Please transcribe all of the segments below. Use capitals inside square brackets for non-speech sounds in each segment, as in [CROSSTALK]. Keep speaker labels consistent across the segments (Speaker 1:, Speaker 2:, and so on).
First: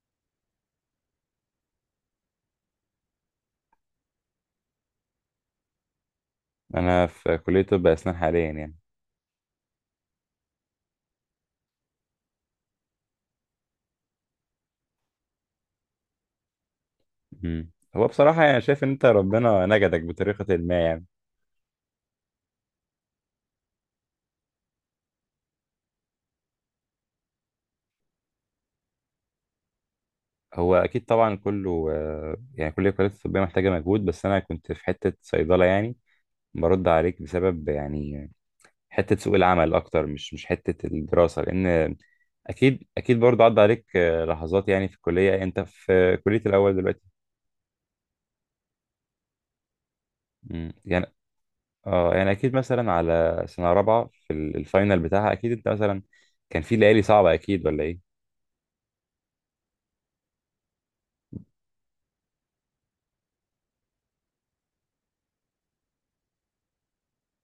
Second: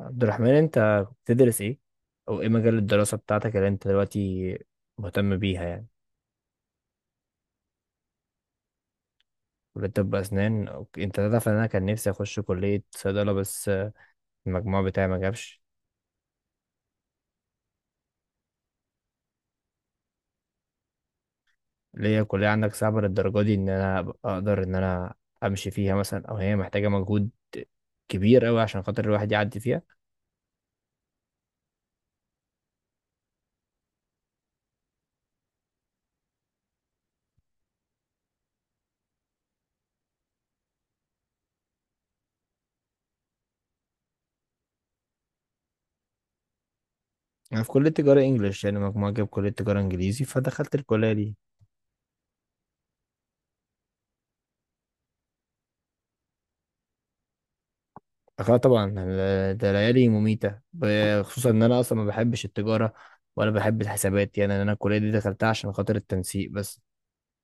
Speaker 1: عبد الرحمن، انت بتدرس ايه؟ او ايه مجال الدراسة بتاعتك اللي انت دلوقتي مهتم بيها يعني؟
Speaker 2: انا في كلية طب اسنان حاليا يعني.
Speaker 1: كلية طب اسنان، اوكي، انت تعرف ان انا كان نفسي اخش كلية صيدلة بس المجموع بتاعي ما جابش.
Speaker 2: مم. هو بصراحة يعني شايف ان انت ربنا نجدك بطريقة ما يعني.
Speaker 1: ليه الكلية عندك صعبة للدرجة دي ان انا أبقى اقدر ان انا امشي فيها مثلا، او هي محتاجة مجهود كبير قوي عشان خاطر الواحد يعدي فيها؟
Speaker 2: هو اكيد طبعا كله يعني كل الكليات الطبية محتاجة مجهود، بس انا كنت في حتة صيدلة يعني برد عليك بسبب يعني حتة سوق العمل اكتر، مش حتة الدراسة، لان اكيد اكيد برضه عدى عليك لحظات يعني في الكلية. انت في كلية الاول دلوقتي؟
Speaker 1: انا في كلية تجارة انجليش، يعني مجموعة جاب كلية تجارة انجليزي فدخلت
Speaker 2: يعني
Speaker 1: الكلية دي.
Speaker 2: اه يعني اكيد مثلا على سنة رابعة في الفاينل بتاعها، اكيد انت مثلا كان في ليالي صعبة، اكيد ولا ايه؟
Speaker 1: اه طبعا، ده ليالي مميتة خصوصا ان انا اصلا ما بحبش التجارة ولا بحب الحسابات، يعني انا الكلية دي دخلتها عشان خاطر التنسيق بس.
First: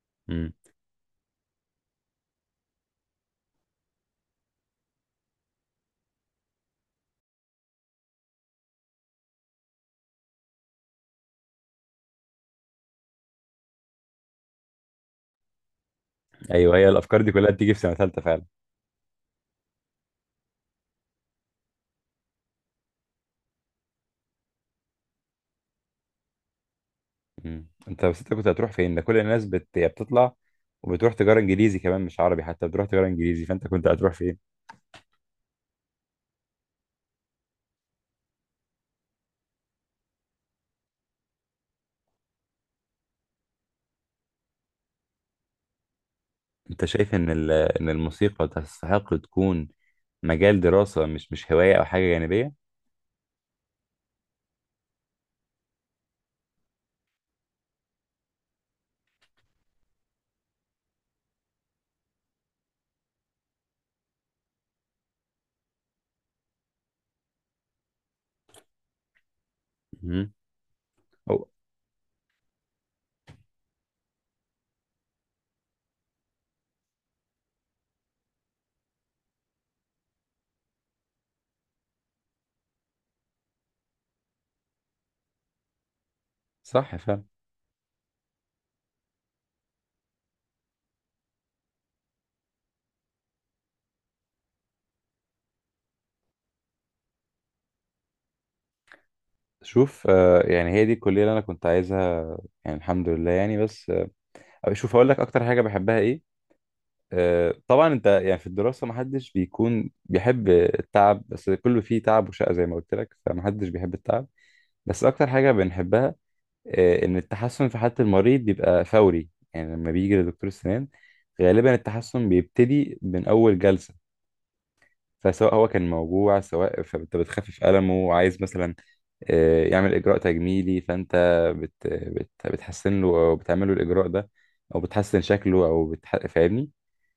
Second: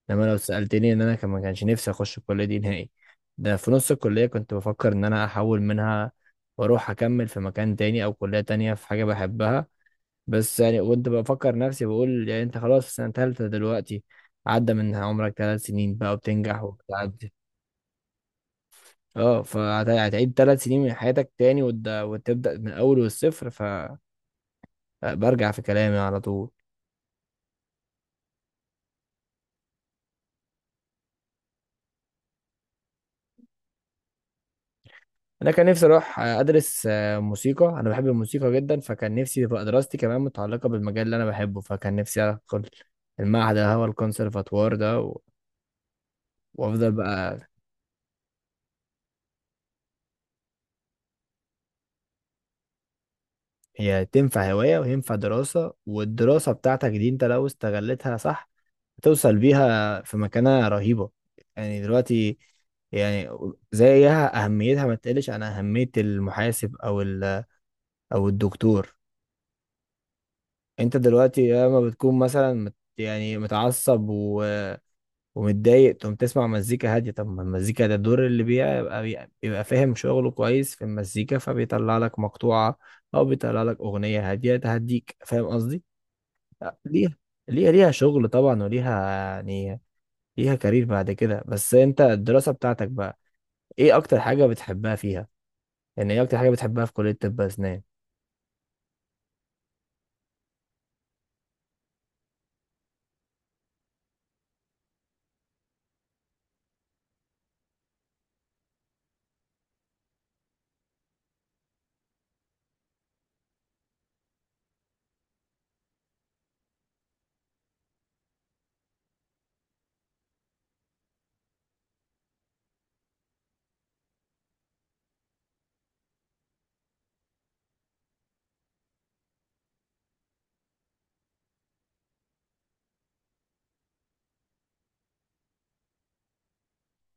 Speaker 1: انما لو سألتني ان انا كان ما كانش نفسي اخش الكلية دي نهائي. ده في نص الكلية كنت بفكر ان انا احول منها واروح اكمل في مكان تاني او كلية تانية في حاجة بحبها. بس يعني كنت بفكر نفسي بقول يعني انت خلاص في سنة تالتة دلوقتي، عدى من عمرك 3 سنين بقى وبتنجح
Speaker 2: ايوه، هي الافكار دي
Speaker 1: وبتعدي.
Speaker 2: كلها بتيجي في سنه ثالثه فعلا.
Speaker 1: اه، فهتعيد 3 سنين من حياتك تاني وتبدأ من الأول والصفر، فبرجع في كلامي على طول.
Speaker 2: انت بس انت كنت هتروح فين؟ ده كل الناس هي بتطلع وبتروح تجاره انجليزي كمان، مش عربي، حتى بتروح تجاره انجليزي، فانت كنت هتروح فين؟
Speaker 1: أنا كان نفسي أروح أدرس موسيقى. أنا بحب الموسيقى جدا، فكان نفسي تبقى دراستي كمان متعلقة بالمجال اللي أنا بحبه، فكان نفسي أدخل المعهد اللي هو الكونسرفاتوار ده
Speaker 2: انت
Speaker 1: وأفضل
Speaker 2: شايف ان
Speaker 1: بقى.
Speaker 2: ان الموسيقى تستحق تكون مجال دراسه، مش هوايه او حاجه جانبيه؟
Speaker 1: هي تنفع هواية وينفع دراسة، والدراسة بتاعتك دي أنت لو استغلتها صح هتوصل بيها في مكانة رهيبة. يعني دلوقتي يعني، زيها أهميتها ما تقلش عن أهمية المحاسب أو الدكتور.
Speaker 2: مم.
Speaker 1: أنت
Speaker 2: أو...
Speaker 1: دلوقتي لما بتكون مثلا يعني متعصب و ومتضايق تقوم تسمع مزيكا هادية. طب ما المزيكا ده الدور اللي بيبقى فاهم شغله كويس في المزيكا، فبيطلع لك مقطوعة أو بيطلع لك أغنية هادية تهديك، فاهم قصدي؟
Speaker 2: صح
Speaker 1: ليها
Speaker 2: فعلا.
Speaker 1: ليها شغل طبعا، وليها يعني ليها كارير بعد كده. بس انت الدراسة بتاعتك بقى، ايه اكتر حاجة بتحبها فيها؟ يعني ايه اكتر حاجة بتحبها في كلية طب اسنان؟
Speaker 2: شوف يعني هي دي الكليه اللي انا كنت عايزها يعني، الحمد لله يعني. بس شوف اقول لك اكتر حاجه بحبها ايه. طبعا انت يعني في الدراسة محدش بيكون بيحب التعب، بس كله فيه تعب وشقة زي ما قلت لك، فمحدش بيحب التعب، بس اكتر حاجة بنحبها ان التحسن في حالة المريض بيبقى فوري. يعني لما بيجي لدكتور السنان غالبا التحسن بيبتدي من اول جلسة، فسواء هو كان موجوع، سواء، فانت بتخفف ألمه، وعايز مثلا يعمل إجراء تجميلي، فانت بت بت بتحسن له او بتعمل له الإجراء ده، او بتحسن شكله او فاهمني.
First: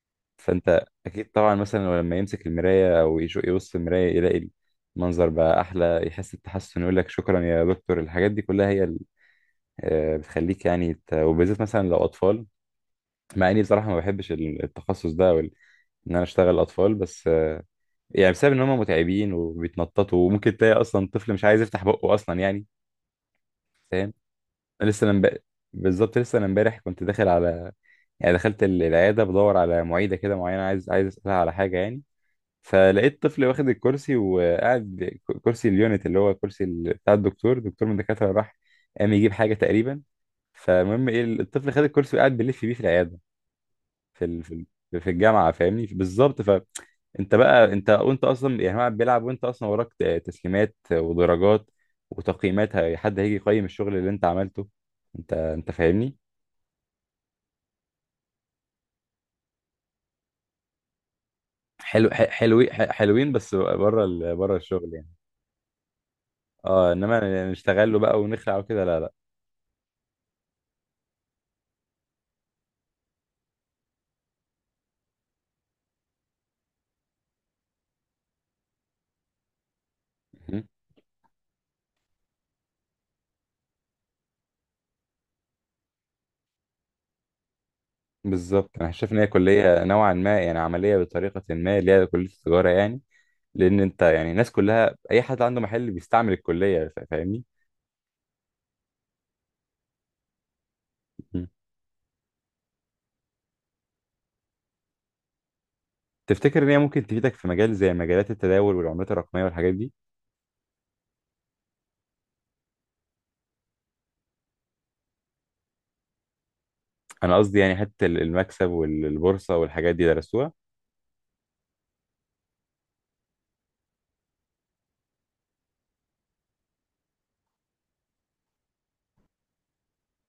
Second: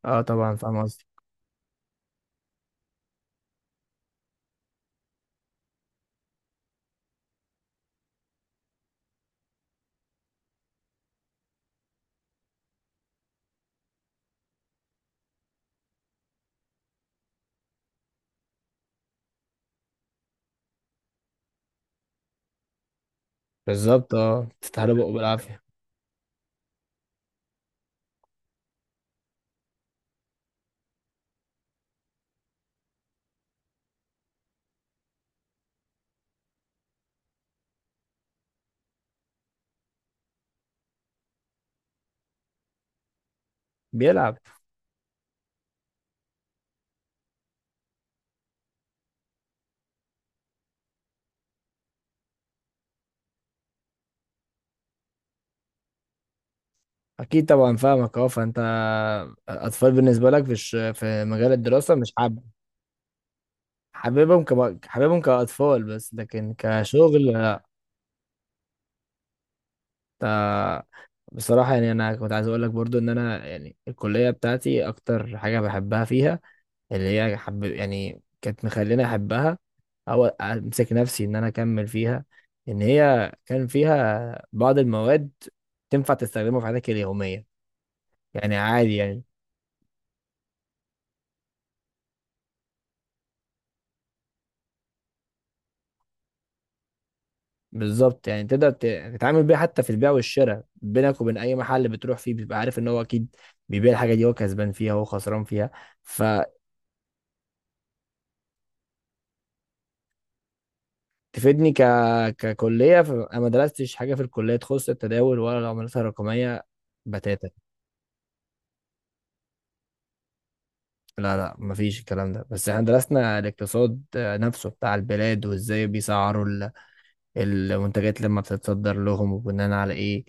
Speaker 1: اه طبعا فاهم
Speaker 2: فانت
Speaker 1: قصدي.
Speaker 2: اكيد طبعا مثلا لما يمسك المرايه او يبص في المرايه، يلاقي المنظر بقى احلى، يحس بتحسن، يقول لك شكرا يا دكتور. الحاجات دي كلها هي بتخليك يعني وبالذات مثلا لو اطفال، مع اني بصراحه ما بحبش التخصص ده او ان انا اشتغل اطفال، بس يعني بسبب ان هم متعبين وبيتنططوا، وممكن تلاقي اصلا طفل مش عايز يفتح بقه اصلا يعني.
Speaker 1: بالظبط،
Speaker 2: فاهم.
Speaker 1: اه، تستاهل
Speaker 2: لسه
Speaker 1: بقه
Speaker 2: انا امب-
Speaker 1: بالعافية.
Speaker 2: بالظبط لسه انا امبارح كنت داخل على، يعني دخلت العياده بدور على معيده كده معينه، عايز اسالها على حاجه يعني، فلقيت طفل واخد الكرسي وقاعد ب- كرسي اليونت، اللي هو كرسي بتاع الدكتور. دكتور من الدكاترة راح قام يجيب حاجة تقريبا، فالمهم ايه، الطفل خد الكرسي وقاعد بيلف بيه في العيادة،
Speaker 1: [LAUGHS]
Speaker 2: في
Speaker 1: بيلعب.
Speaker 2: في الجامعة. فاهمني بالظبط. فانت بقى، انت وانت اصلا يعني هو بيلعب، وانت اصلا وراك تسليمات ودرجات وتقييمات، حد هيجي يقيم الشغل اللي انت عملته. انت فاهمني.
Speaker 1: اكيد طبعا فاهمك. اه، فانت اطفال بالنسبة لك في مجال الدراسة مش حابب؟
Speaker 2: حلوين، حلوين، بس بره بره الشغل يعني.
Speaker 1: حاببهم كاطفال، بس لكن
Speaker 2: اه،
Speaker 1: كشغل؟
Speaker 2: انما نشتغل له بقى ونخلع وكده لا.
Speaker 1: آه، بصراحة يعني انا كنت عايز اقول لك برضو ان انا يعني الكلية بتاعتي اكتر حاجة بحبها فيها اللي هي حب، يعني كانت مخليني احبها او
Speaker 2: لا،
Speaker 1: امسك نفسي ان انا اكمل فيها، ان هي كان فيها بعض المواد تنفع تستخدمها في حياتك اليوميه. يعني
Speaker 2: بالظبط، انا
Speaker 1: عادي
Speaker 2: شايف ان
Speaker 1: يعني.
Speaker 2: هي كليه نوعا ما يعني عمليه بطريقه ما، اللي هي كليه التجاره يعني، لان انت يعني الناس كلها اي حد عنده محل بيستعمل الكليه، فاهمني.
Speaker 1: بالظبط، يعني تقدر تتعامل بيها حتى في البيع والشراء، بينك وبين
Speaker 2: مم.
Speaker 1: اي محل بتروح فيه بيبقى عارف ان هو اكيد بيبيع الحاجه دي، هو كسبان فيها هو خسران فيها.
Speaker 2: تفتكر ان هي ممكن تفيدك في مجال زي مجالات التداول والعملات الرقميه والحاجات دي؟
Speaker 1: فتفيدني ككليه. فانا ما درستش حاجه في الكليه تخص التداول ولا العملات الرقميه
Speaker 2: انا
Speaker 1: بتاتا.
Speaker 2: قصدي يعني حتى المكسب والبورصه والحاجات دي درسوها؟
Speaker 1: لا، لا، مفيش الكلام ده. بس احنا درسنا الاقتصاد نفسه بتاع البلاد وازاي بيسعروا المنتجات لما بتتصدر لهم وبناء على ايه.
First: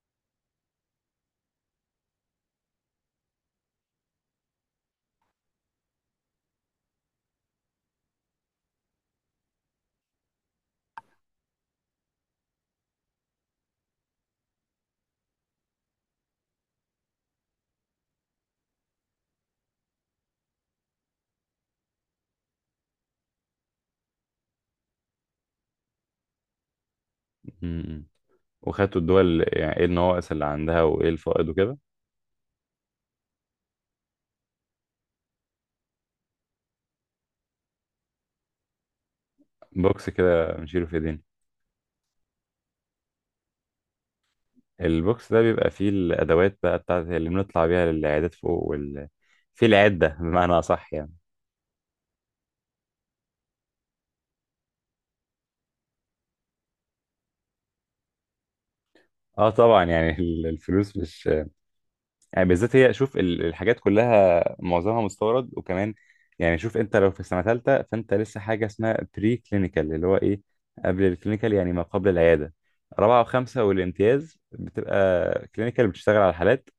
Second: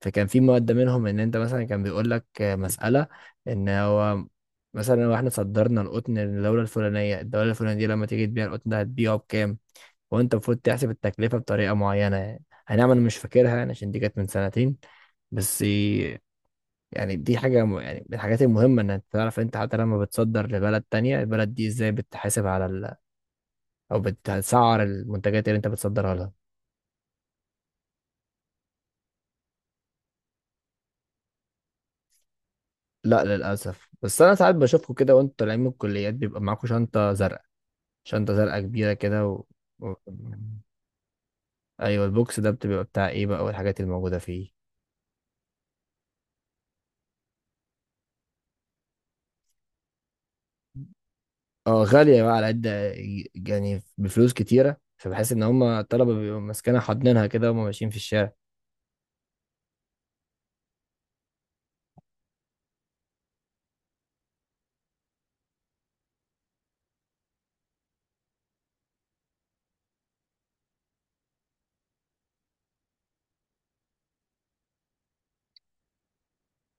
Speaker 1: فكان في مادة منهم ان انت مثلا كان بيقول لك مسألة، ان هو مثلا لو احنا صدرنا القطن للدولة الفلانية، الدولة الفلانية دي لما تيجي تبيع القطن ده هتبيعه بكام؟ وانت المفروض تحسب التكلفة بطريقة معينة، يعني هنعمل مش فاكرها يعني، عشان دي كانت من سنتين بس. يعني دي حاجة يعني من الحاجات المهمة إنك تعرف أنت حتى لما بتصدر لبلد تانية، البلد دي إزاي بتحاسب على أو بتسعر المنتجات اللي أنت بتصدرها لها.
Speaker 2: مم. وخدتوا الدول يعني ايه النواقص اللي عندها وايه الفائض وكده؟
Speaker 1: لا للأسف. بس أنا ساعات بشوفكم كده وأنتوا طالعين من الكليات بيبقى معاكم شنطة زرقاء كبيرة كده، و...
Speaker 2: بوكس كده بنشيله في ايدينا.
Speaker 1: أيوة البوكس ده بتبقى بتاع إيه بقى والحاجات الموجودة فيه؟
Speaker 2: البوكس ده بيبقى فيه الادوات بقى بتاعت اللي بنطلع بيها للعيادات فوق، وال، في العدة بمعنى أصح يعني.
Speaker 1: أه، غالية بقى على قد يعني بفلوس كتيرة، فبحس إن هما الطلبة بيبقوا ماسكينها حاضنينها كده وهما ماشيين في الشارع.
Speaker 2: اه طبعا يعني [LAUGHS] الفلوس مش يعني، بالذات هي شوف الحاجات كلها معظمها مستورد، وكمان يعني شوف، انت لو في سنه ثالثه، فانت لسه حاجه اسمها بري كلينيكال، اللي هو ايه، قبل الكلينيكال، يعني ما قبل العياده. رابعه وخمسه والامتياز بتبقى كلينيكال، بتشتغل على الحالات،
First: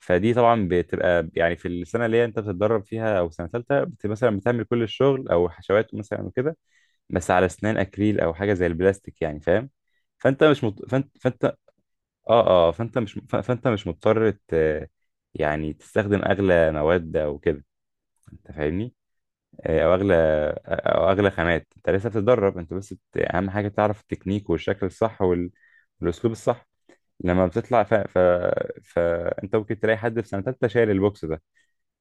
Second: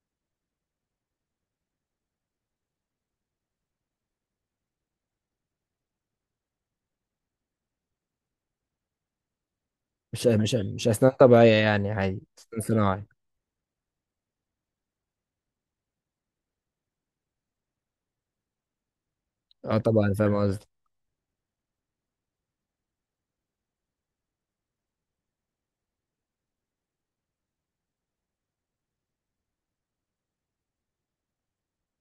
Speaker 2: فدي طبعا بتبقى يعني في السنه اللي هي انت بتتدرب فيها، او سنه ثالثه بت مثلا بتعمل كل الشغل او حشوات مثلا وكده، بس على اسنان اكريل او حاجه زي البلاستيك يعني. فاهم،
Speaker 1: مش
Speaker 2: فانت
Speaker 1: مش
Speaker 2: مش
Speaker 1: مش
Speaker 2: مط...
Speaker 1: أسنان
Speaker 2: فانت
Speaker 1: طبيعية،
Speaker 2: فانت
Speaker 1: يعني عادي أسنان
Speaker 2: اه اه،
Speaker 1: صناعي.
Speaker 2: فانت مش مضطر يعني تستخدم اغلى مواد او كده، انت فاهمني.
Speaker 1: اه
Speaker 2: او
Speaker 1: طبعا
Speaker 2: اغلى،
Speaker 1: فاهم قصدي.
Speaker 2: او اغلى خامات، انت لسه بتتدرب، انت بس اهم حاجه تعرف التكنيك والشكل الصح والاسلوب الصح. لما بتطلع فانت ممكن تلاقي حد في سنه تالته شايل البوكس ده،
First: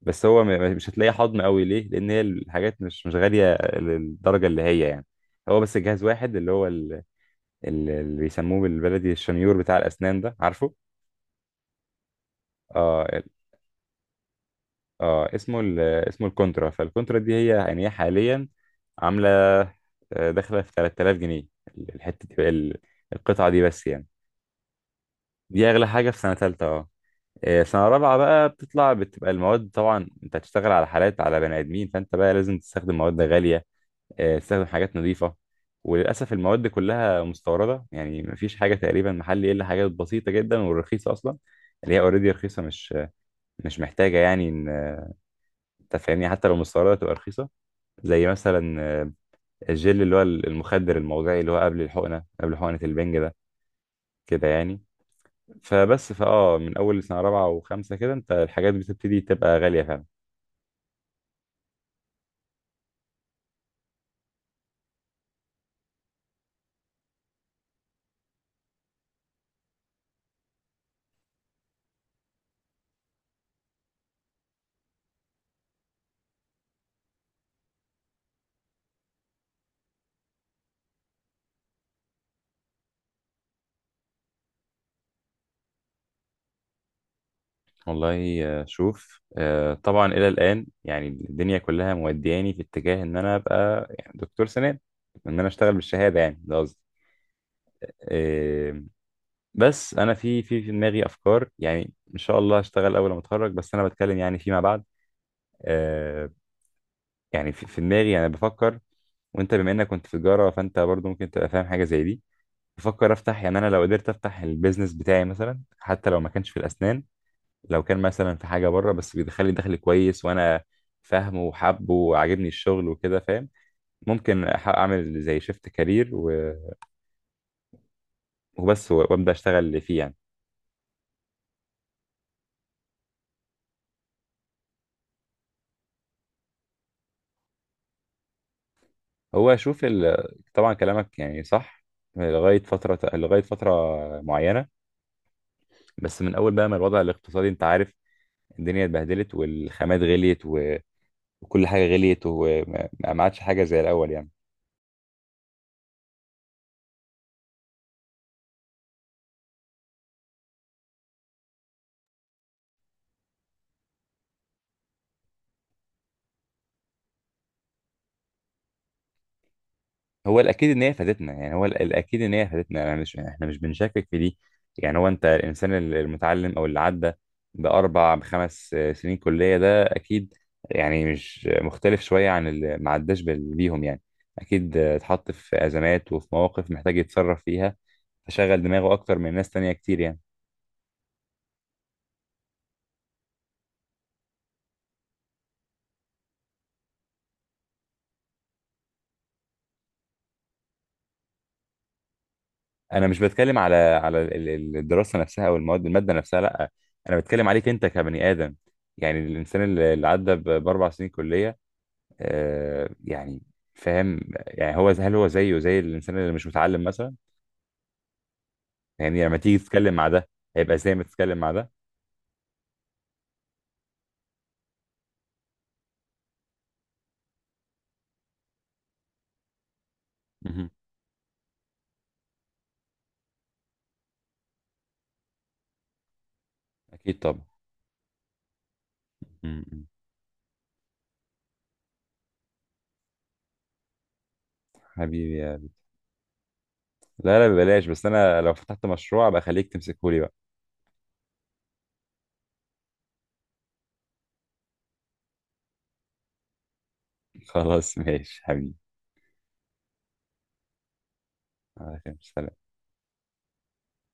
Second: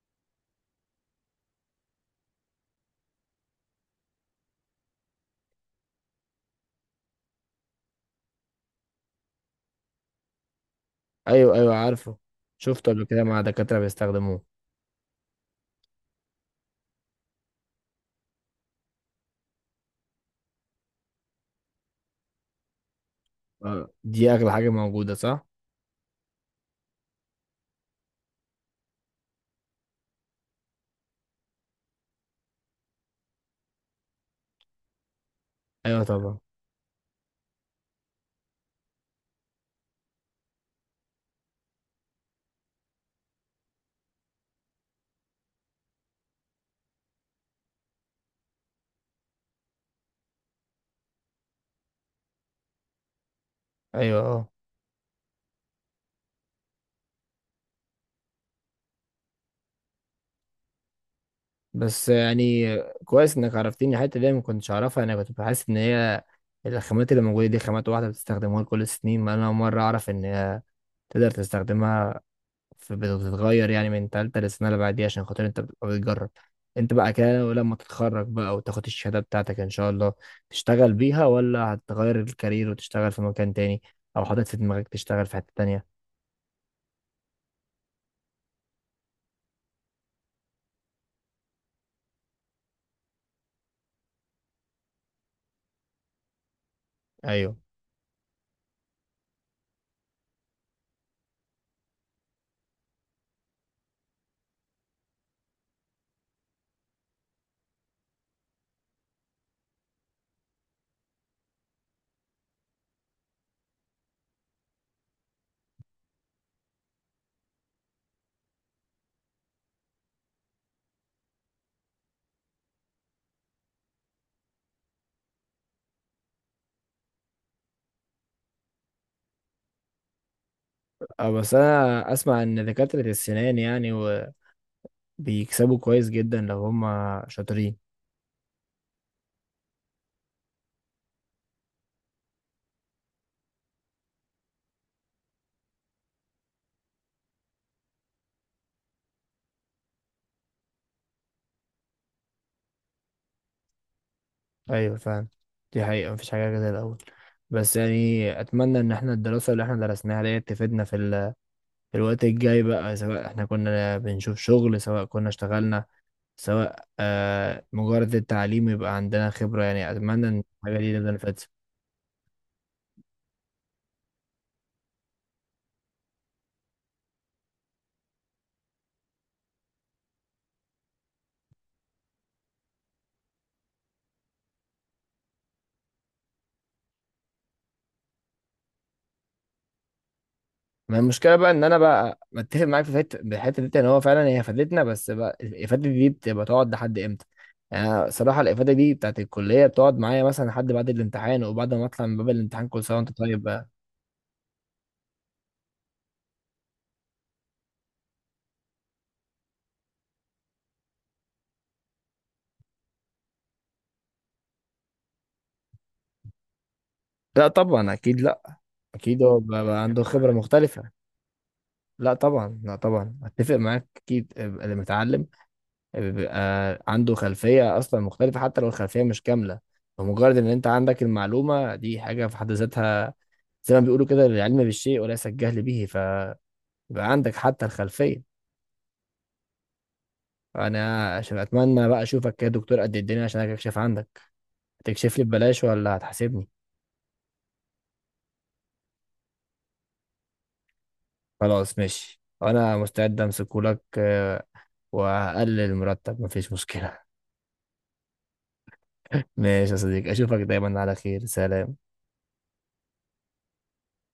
Speaker 2: بس مش هتلاقيه حضن قوي ليه، لان هي الحاجات مش غاليه للدرجه اللي هي يعني. هو بس جهاز واحد، اللي هو اللي بيسموه بالبلدي الشنيور بتاع الاسنان ده. عارفه؟
Speaker 1: ايوه، ايوه، عارفه. شفته قبل
Speaker 2: اه.
Speaker 1: كده مع دكاترة بيستخدموه.
Speaker 2: اه، اسمه الكونترا، فالكونترا دي هي يعني هي حاليا عامله داخله في 3,000 جنيه. الحته دي بقى القطعه دي بس يعني.
Speaker 1: دي اغلى حاجة موجودة صح؟
Speaker 2: دي اغلى حاجه في سنه ثالثه، اه. سنه رابعه بقى بتطلع بتبقى المواد، طبعا انت هتشتغل على حالات على بني ادمين، فانت بقى لازم تستخدم مواد غاليه، تستخدم حاجات نظيفه،
Speaker 1: ايوه
Speaker 2: وللاسف
Speaker 1: طبعا.
Speaker 2: المواد دي كلها مستورده، يعني مفيش حاجه تقريبا محلي، الا حاجات بسيطه جدا والرخيصه اصلا، اللي هي اوريدي رخيصه مش محتاجه يعني ان، انت فاهمني، حتى لو مستورده تبقى رخيصه، زي مثلا الجل اللي هو المخدر الموضعي اللي هو قبل الحقنه، قبل حقنه البنج ده
Speaker 1: ايوه،
Speaker 2: كده
Speaker 1: اه.
Speaker 2: يعني. فبس فاه من اول سنه رابعه وخمسه كده انت الحاجات بتبتدي تبقى غاليه فعلا.
Speaker 1: بس يعني كويس انك عرفتيني الحتة دي، أنا ما كنتش اعرفها. انا كنت بحس ان هي الخامات اللي موجودة دي خامات واحدة بتستخدموها لكل السنين، ما انا اول مرة اعرف ان هي تقدر تستخدمها فبتتغير يعني من تالتة للسنة اللي بعديها عشان خاطر انت بتبقى بتجرب. انت بقى كده ولما تتخرج بقى وتاخد الشهادة بتاعتك ان شاء الله، تشتغل بيها ولا هتغير الكارير وتشتغل في مكان تاني، او حاطط في دماغك تشتغل في حتة تانية؟
Speaker 2: والله شوف، طبعا الى الان يعني الدنيا كلها مودياني في اتجاه ان انا ابقى يعني دكتور سنان، ان انا اشتغل بالشهاده يعني، ده قصدي.
Speaker 1: ايوه.
Speaker 2: آه، بس انا في في دماغي افكار، يعني ان شاء الله هشتغل اول ما اتخرج، بس انا بتكلم يعني فيما بعد. آه، يعني في دماغي انا بفكر، وانت بما انك كنت في تجاره فانت برضو ممكن تبقى فاهم حاجه زي دي. بفكر افتح يعني، انا لو قدرت افتح البيزنس بتاعي مثلا، حتى لو ما كانش في الاسنان، لو كان مثلا في حاجه بره بس بيدخل لي دخل كويس، وانا فاهمه وحابه وعاجبني الشغل وكده، فاهم، ممكن اعمل زي شيفت كارير، و... وبس وابدا اشتغل فيه يعني.
Speaker 1: اه، بس انا اسمع ان دكاترة السنان يعني بيكسبوا كويس جدا لو هم شاطرين.
Speaker 2: هو اشوف ال... طبعا كلامك يعني صح لغايه فتره معينه، بس من اول بقى ما الوضع الاقتصادي، انت عارف الدنيا اتبهدلت والخامات غليت وكل حاجه غليت، وما ما عادش حاجه زي الاول يعني.
Speaker 1: ايوه فعلا. دي حقيقة مفيش حاجة زي الاول. بس يعني اتمنى ان احنا الدراسة اللي احنا درسناها ديت تفيدنا في الوقت الجاي بقى، سواء احنا كنا بنشوف شغل، سواء كنا اشتغلنا، سواء مجرد التعليم يبقى عندنا خبرة، يعني أتمنى
Speaker 2: هو
Speaker 1: إن
Speaker 2: الاكيد
Speaker 1: الحاجة
Speaker 2: ان هي
Speaker 1: دي تفضل
Speaker 2: فادتنا
Speaker 1: فاتت.
Speaker 2: يعني، هو الاكيد ان هي فادتنا، انا مش يعني، احنا مش بنشكك في دي. يعني هو، انت الانسان المتعلم، او اللي عدى باربع بخمس سنين كليه، ده اكيد يعني مش مختلف شويه عن اللي ما عداش بيهم يعني، اكيد اتحط في ازمات وفي مواقف محتاج يتصرف فيها، فشغل دماغه اكتر من ناس تانية كتير يعني.
Speaker 1: ما المشكلة بقى إن أنا بقى متفق معاك في الحتة دي إن هو فعلا هي فادتنا، بس بقى الإفادة دي بتبقى تقعد لحد إمتى؟ يعني أنا صراحة الإفادة دي بتاعت الكلية بتقعد معايا مثلا لحد بعد الامتحان، وبعد ما أطلع من باب الامتحان كل سنة
Speaker 2: انا
Speaker 1: وأنت
Speaker 2: مش
Speaker 1: طيب
Speaker 2: بتكلم
Speaker 1: بقى.
Speaker 2: على الدراسه نفسها او الماده نفسها، لا، انا بتكلم عليك انت كبني ادم، يعني الانسان اللي عدى باربع سنين كليه يعني، فاهم. يعني هو، هل هو زيه زي الانسان اللي مش متعلم مثلا؟
Speaker 1: لا طبعا، أكيد لا. أكيد
Speaker 2: يعني لما
Speaker 1: هو
Speaker 2: تيجي
Speaker 1: بقى
Speaker 2: تتكلم
Speaker 1: عنده
Speaker 2: مع ده،
Speaker 1: خبرة
Speaker 2: هيبقى
Speaker 1: مختلفة.
Speaker 2: زي ما تتكلم مع ده؟
Speaker 1: لا طبعا، لا طبعا، أتفق معاك. أكيد اللي متعلم بيبقى عنده خلفية أصلا مختلفة حتى لو الخلفية مش كاملة، فمجرد إن أنت
Speaker 2: مهم.
Speaker 1: عندك المعلومة دي حاجة في حد ذاتها. زي ما بيقولوا كده: العلم بالشيء وليس الجهل به، فيبقى
Speaker 2: اكيد
Speaker 1: عندك
Speaker 2: طبعا.
Speaker 1: حتى الخلفية.
Speaker 2: مهم.
Speaker 1: أنا عشان أتمنى بقى أشوفك كده دكتور قد الدنيا عشان أكشف عندك. هتكشف لي
Speaker 2: حبيبي يا
Speaker 1: ببلاش
Speaker 2: بي.
Speaker 1: ولا هتحاسبني؟
Speaker 2: لا لا، ببلاش، بس انا لو فتحت مشروع ابقى خليك تمسكه لي بقى.
Speaker 1: خلاص ماشي، أنا مستعد أمسكهولك وهقلل المرتب مفيش مشكلة.
Speaker 2: [LAUGHS] خلاص ماشي حبيبي.
Speaker 1: ماشي يا صديقي، أشوفك دايما على خير. سلام.
Speaker 2: على خير. سلام.